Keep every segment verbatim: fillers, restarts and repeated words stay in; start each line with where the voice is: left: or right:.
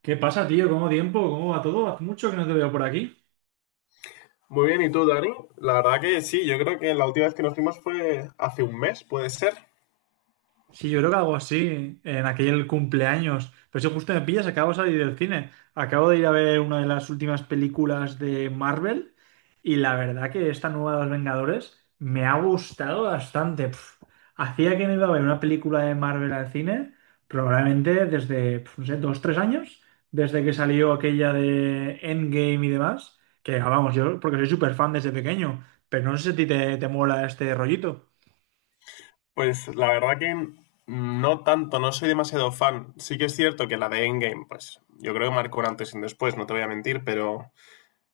right: ¿Qué pasa, tío? ¿Cómo tiempo? ¿Cómo va todo? Hace mucho que no te veo por aquí.
left: Muy bien, ¿y tú, Dani? La verdad que sí, yo creo que la última vez que nos vimos fue hace un mes, ¿puede ser?
right: Sí, yo creo que algo así, en aquel cumpleaños. Pero si justo me pillas, acabo de salir del cine. Acabo de ir a ver una de las últimas películas de Marvel y la verdad que esta nueva de los Vengadores me ha gustado bastante. Pf, hacía que no iba a ver una película de Marvel al cine, probablemente desde, pf, no sé, dos, tres años, desde que salió aquella de Endgame y demás. Que ah, vamos, yo porque soy súper fan desde pequeño, pero no sé si a ti te, te mola este rollito.
left: Pues la verdad que no tanto, no soy demasiado fan. Sí que es cierto que la de Endgame, pues yo creo que marcó un antes y un después, no te voy a mentir, pero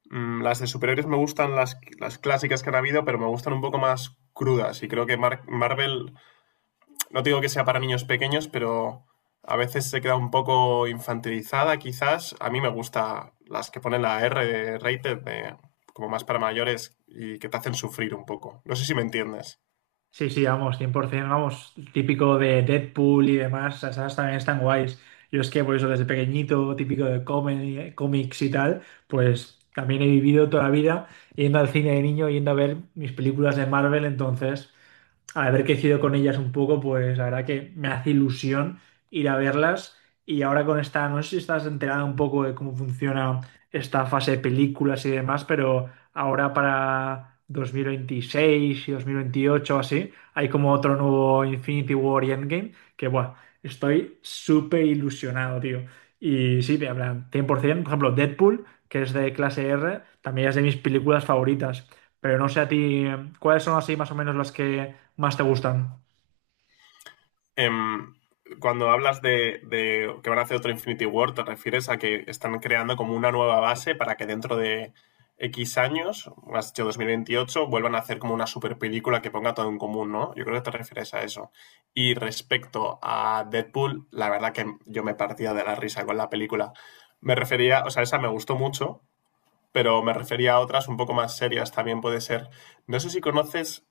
left: mm, las de superhéroes me gustan las, las clásicas que han habido, pero me gustan un poco más crudas y creo que Mar- Marvel no digo que sea para niños pequeños, pero a veces se queda un poco infantilizada, quizás. A mí me gusta las que ponen la R de rated, de, como más para mayores, y que te hacen sufrir un poco. ¿No sé si me entiendes?
right: Sí, sí, vamos, cien por ciento, vamos, típico de Deadpool y demás, esas también están guays. Yo es que por eso desde pequeñito, típico de comi- cómics y tal, pues también he vivido toda la vida yendo al cine de niño, yendo a ver mis películas de Marvel, entonces haber crecido con ellas un poco, pues la verdad que me hace ilusión ir a verlas. Y ahora con esta, no sé si estás enterada un poco de cómo funciona esta fase de películas y demás, pero ahora para dos mil veintiséis y dos mil veintiocho o así, hay como otro nuevo Infinity War y Endgame, que bueno, estoy súper ilusionado, tío. Y sí, te hablan cien por ciento, por ciento, por ejemplo, Deadpool, que es de clase R, también es de mis películas favoritas. Pero no sé a ti, ¿cuáles son así más o menos las que más te gustan?
left: Em, Cuando hablas de, de que van a hacer otro Infinity War, ¿te refieres a que están creando como una nueva base para que dentro de X años, has dicho dos mil veintiocho, vuelvan a hacer como una super película que ponga todo en común? No, yo creo que te refieres a eso. Y respecto a Deadpool, la verdad que yo me partía de la risa con la película. Me refería, o sea, esa me gustó mucho, pero me refería a otras un poco más serias, también puede ser. No sé si conoces,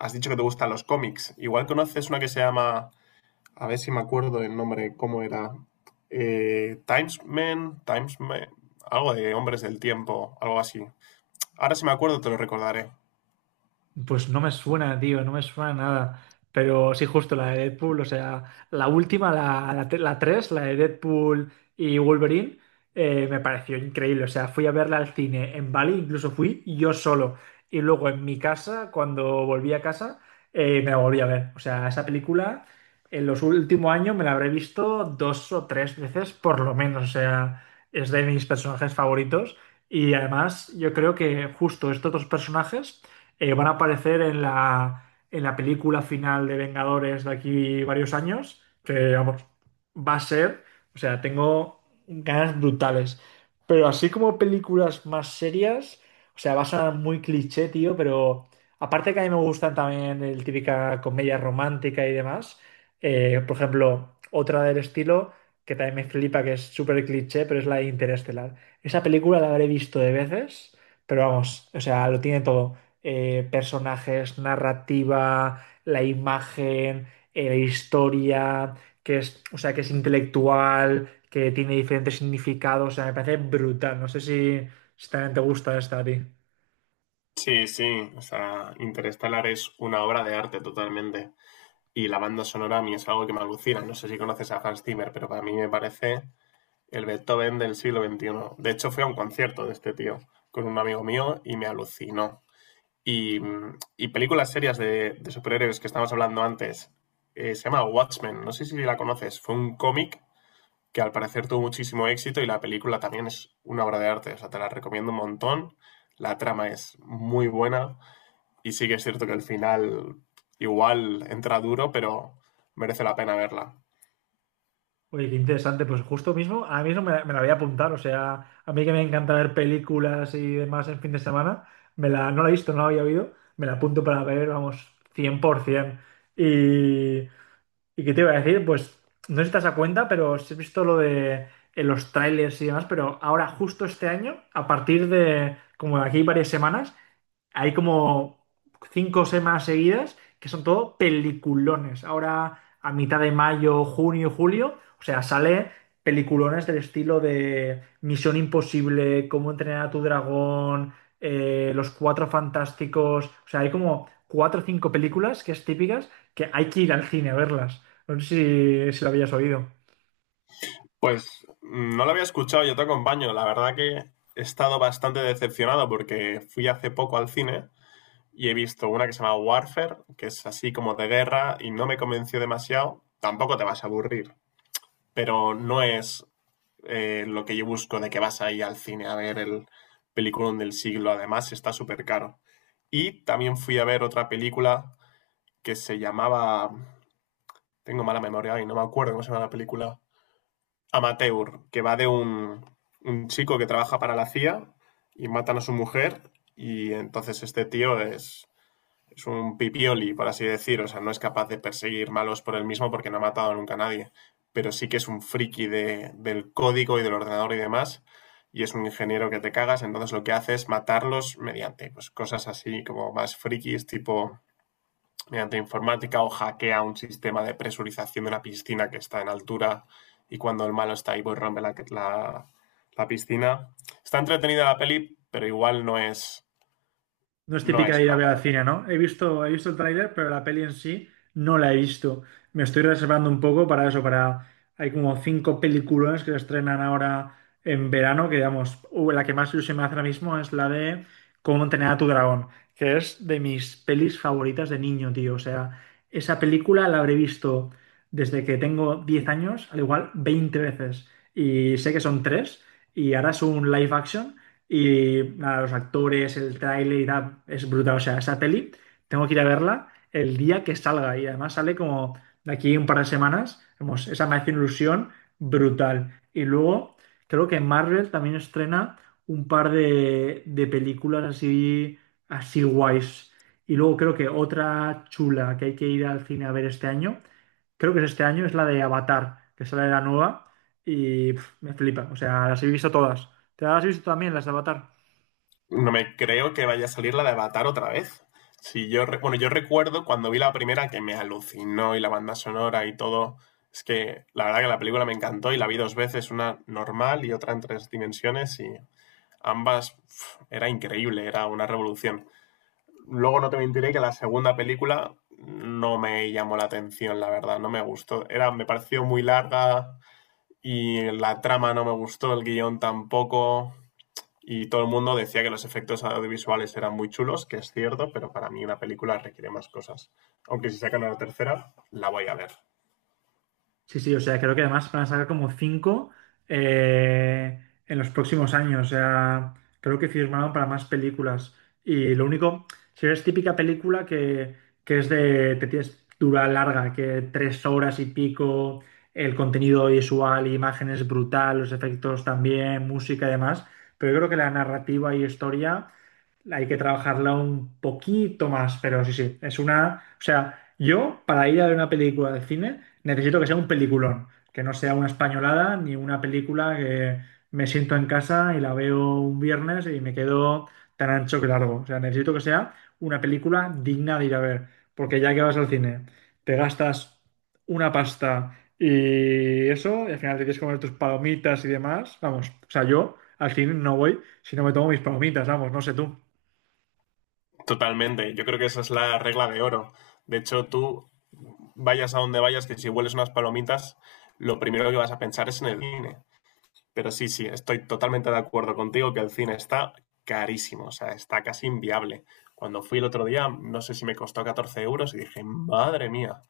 left: has dicho que te gustan los cómics, igual conoces una que se llama, a ver si me acuerdo el nombre, cómo era. Eh, Timesman, Timesman, algo de Hombres del Tiempo, algo así. Ahora si me acuerdo te lo recordaré.
right: Pues no me suena, tío, no me suena nada. Pero sí, justo la de Deadpool, o sea, la última, la, la, te- la tres, la de Deadpool y Wolverine, eh, me pareció increíble. O sea, fui a verla al cine en Bali, incluso fui yo solo. Y luego en mi casa, cuando volví a casa, eh, me la volví a ver. O sea, esa película en los últimos años me la habré visto dos o tres veces por lo menos. O sea, es de mis personajes favoritos. Y además, yo creo que justo estos dos personajes eh, van a aparecer en la, en la película final de Vengadores de aquí varios años, que vamos, va a ser, o sea, tengo ganas brutales. Pero así como películas más serias, o sea, va a sonar muy cliché, tío, pero aparte que a mí me gustan también el típica comedia romántica y demás, eh, por ejemplo, otra del estilo que también me flipa, que es súper cliché, pero es la de Interestelar. Esa película la habré visto de veces, pero vamos, o sea, lo tiene todo eh, personajes, narrativa, la imagen, eh, la historia, que es, o sea, que es intelectual, que tiene diferentes significados. O sea, me parece brutal. No sé si, si también te gusta esta a ti.
left: Sí, sí, o sea, Interstellar es una obra de arte totalmente. Y la banda sonora a mí es algo que me alucina. No sé si conoces a Hans Zimmer, pero para mí me parece el Beethoven del siglo veintiuno. De hecho, fui a un concierto de este tío con un amigo mío y me alucinó. Y, y películas serias de, de, superhéroes que estábamos hablando antes. Eh, se llama Watchmen, no sé si la conoces. Fue un cómic que al parecer tuvo muchísimo éxito y la película también es una obra de arte. O sea, te la recomiendo un montón. La trama es muy buena y sí que es cierto que el final igual entra duro, pero merece la pena verla.
right: Oye, qué interesante. Pues justo mismo, ahora mismo me, la me la voy a apuntar. O sea, a mí que me encanta ver películas y demás en fin de semana, me la, no la he visto, no la había oído. Me la apunto para ver, vamos, cien por ciento. Y, ¿Y qué te iba a decir? Pues no sé si te has dado cuenta, pero sí he visto lo de en los trailers y demás, pero ahora justo este año, a partir de como de aquí varias semanas, hay como cinco o seis más seguidas que son todo peliculones. Ahora, a mitad de mayo, junio, julio, o sea, sale peliculones del estilo de Misión Imposible, Cómo entrenar a tu dragón, eh, Los Cuatro Fantásticos. O sea, hay como cuatro o cinco películas que es típicas que hay que ir al cine a verlas. No sé si, si lo habías oído.
left: Pues mm, no la había escuchado, yo te acompaño. La verdad que he estado bastante decepcionado porque fui hace poco al cine y he visto una que se llama Warfare, que es así como de guerra y no me convenció demasiado. Tampoco te vas a aburrir, pero no es eh, lo que yo busco, de que vas ahí al cine a ver el peliculón del siglo. Además, está súper caro. Y también fui a ver otra película que se llamaba. Tengo mala memoria y no me acuerdo cómo se llama la película. Amateur, que va de un, un chico que trabaja para la C I A y matan a su mujer. Y entonces este tío es, es un pipioli, por así decir, o sea, no es capaz de perseguir malos por él mismo porque no ha matado nunca a nadie, pero sí que es un friki de, del código y del ordenador y demás, y es un ingeniero que te cagas. Entonces lo que hace es matarlos mediante, pues, cosas así como más frikis, tipo mediante informática, o hackea un sistema de presurización de una piscina que está en altura, y cuando el malo está ahí pues rompe la, la, la piscina. Está entretenida la peli, pero igual no es,
right: No es
left: no
right: típica
left: es
right: de ir
left: una...
right: a ver al cine, ¿no? He visto, he visto el tráiler, pero la peli en sí no la he visto. Me estoy reservando un poco para eso, para... Hay como cinco películas que se estrenan ahora en verano, que digamos, uh, la que más ilusión me hace ahora mismo es la de Cómo entrenar a tu dragón, que es de mis pelis favoritas de niño, tío. O sea, esa película la habré visto desde que tengo diez años, al igual veinte veces. Y sé que son tres, y ahora es un live action. Y nada, los actores, el tráiler y tal, es brutal. O sea, esa peli tengo que ir a verla el día que salga. Y además sale como de aquí un par de semanas. Vamos, esa me hace una ilusión brutal. Y luego creo que Marvel también estrena un par de, de películas así, así guays. Y luego creo que otra chula que hay que ir al cine a ver este año, creo que es este año, es la de Avatar, que sale la nueva. Y pf, me flipa. O sea, las he visto todas. ¿Te las has visto también, las de Avatar?
left: No me creo que vaya a salir la de Avatar otra vez. Si yo, re- bueno, yo recuerdo cuando vi la primera que me alucinó, y la banda sonora y todo. Es que la verdad que la película me encantó y la vi dos veces, una normal y otra en tres dimensiones, y ambas pf, era increíble, era una revolución. Luego no te mentiré que la segunda película no me llamó la atención, la verdad, no me gustó. Era, me pareció muy larga y la trama no me gustó, el guión tampoco. Y todo el mundo decía que los efectos audiovisuales eran muy chulos, que es cierto, pero para mí una película requiere más cosas. Aunque si sacan una tercera, la voy a ver.
right: Sí, sí, o sea, creo que además van a sacar como cinco eh, en los próximos años. O sea, creo que firmaron para más películas. Y lo único, si es típica película que, que es de, te tienes dura larga, que tres horas y pico, el contenido visual, imágenes brutal, los efectos también, música y demás. Pero yo creo que la narrativa y historia hay que trabajarla un poquito más, pero sí, sí, es una... O sea, yo para ir a ver una película de cine necesito que sea un peliculón, que no sea una españolada ni una película que me siento en casa y la veo un viernes y me quedo tan ancho que largo. O sea, necesito que sea una película digna de ir a ver, porque ya que vas al cine, te gastas una pasta y eso, y al final te tienes que comer tus palomitas y demás, vamos, o sea, yo al cine no voy si no me tomo mis palomitas, vamos, no sé tú.
left: Totalmente. Yo creo que esa es la regla de oro. De hecho, tú vayas a donde vayas, que si hueles unas palomitas, lo primero que vas a pensar es en el cine. Pero sí, sí, estoy totalmente de acuerdo contigo que el cine está carísimo, o sea, está casi inviable. Cuando fui el otro día, no sé si me costó catorce euros y dije, madre mía.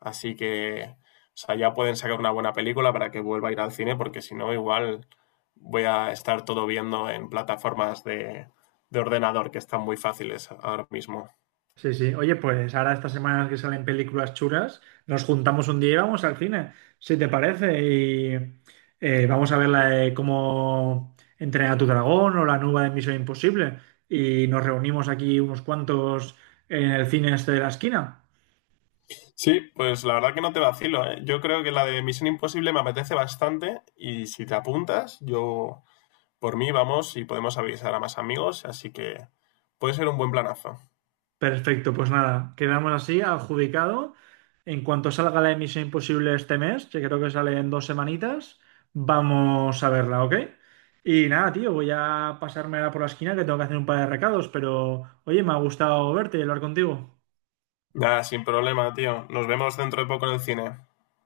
left: Así que, o sea, ya pueden sacar una buena película para que vuelva a ir al cine, porque si no, igual voy a estar todo viendo en plataformas de, de ordenador que están muy fáciles ahora mismo.
right: Sí, sí. Oye, pues ahora estas semanas que salen películas chulas, nos juntamos un día y vamos al cine, si te parece, y eh, vamos a ver la de cómo entrenar a tu dragón o la nueva de Misión Imposible. Y nos reunimos aquí unos cuantos en el cine este de la esquina.
left: Sí, pues la verdad que no te vacilo, ¿eh? Yo creo que la de Misión Imposible me apetece bastante, y si te apuntas, yo por mí vamos y podemos avisar a más amigos, así que puede ser un buen planazo.
right: Perfecto, pues nada, quedamos así, adjudicado. En cuanto salga la emisión Imposible este mes, que creo que sale en dos semanitas, vamos a verla, ¿ok? Y nada, tío, voy a pasarme ahora por la esquina que tengo que hacer un par de recados, pero oye, me ha gustado verte y hablar contigo.
left: Nada, sin problema, tío. Nos vemos dentro de poco en el cine.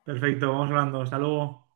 right: Perfecto, vamos hablando, hasta luego.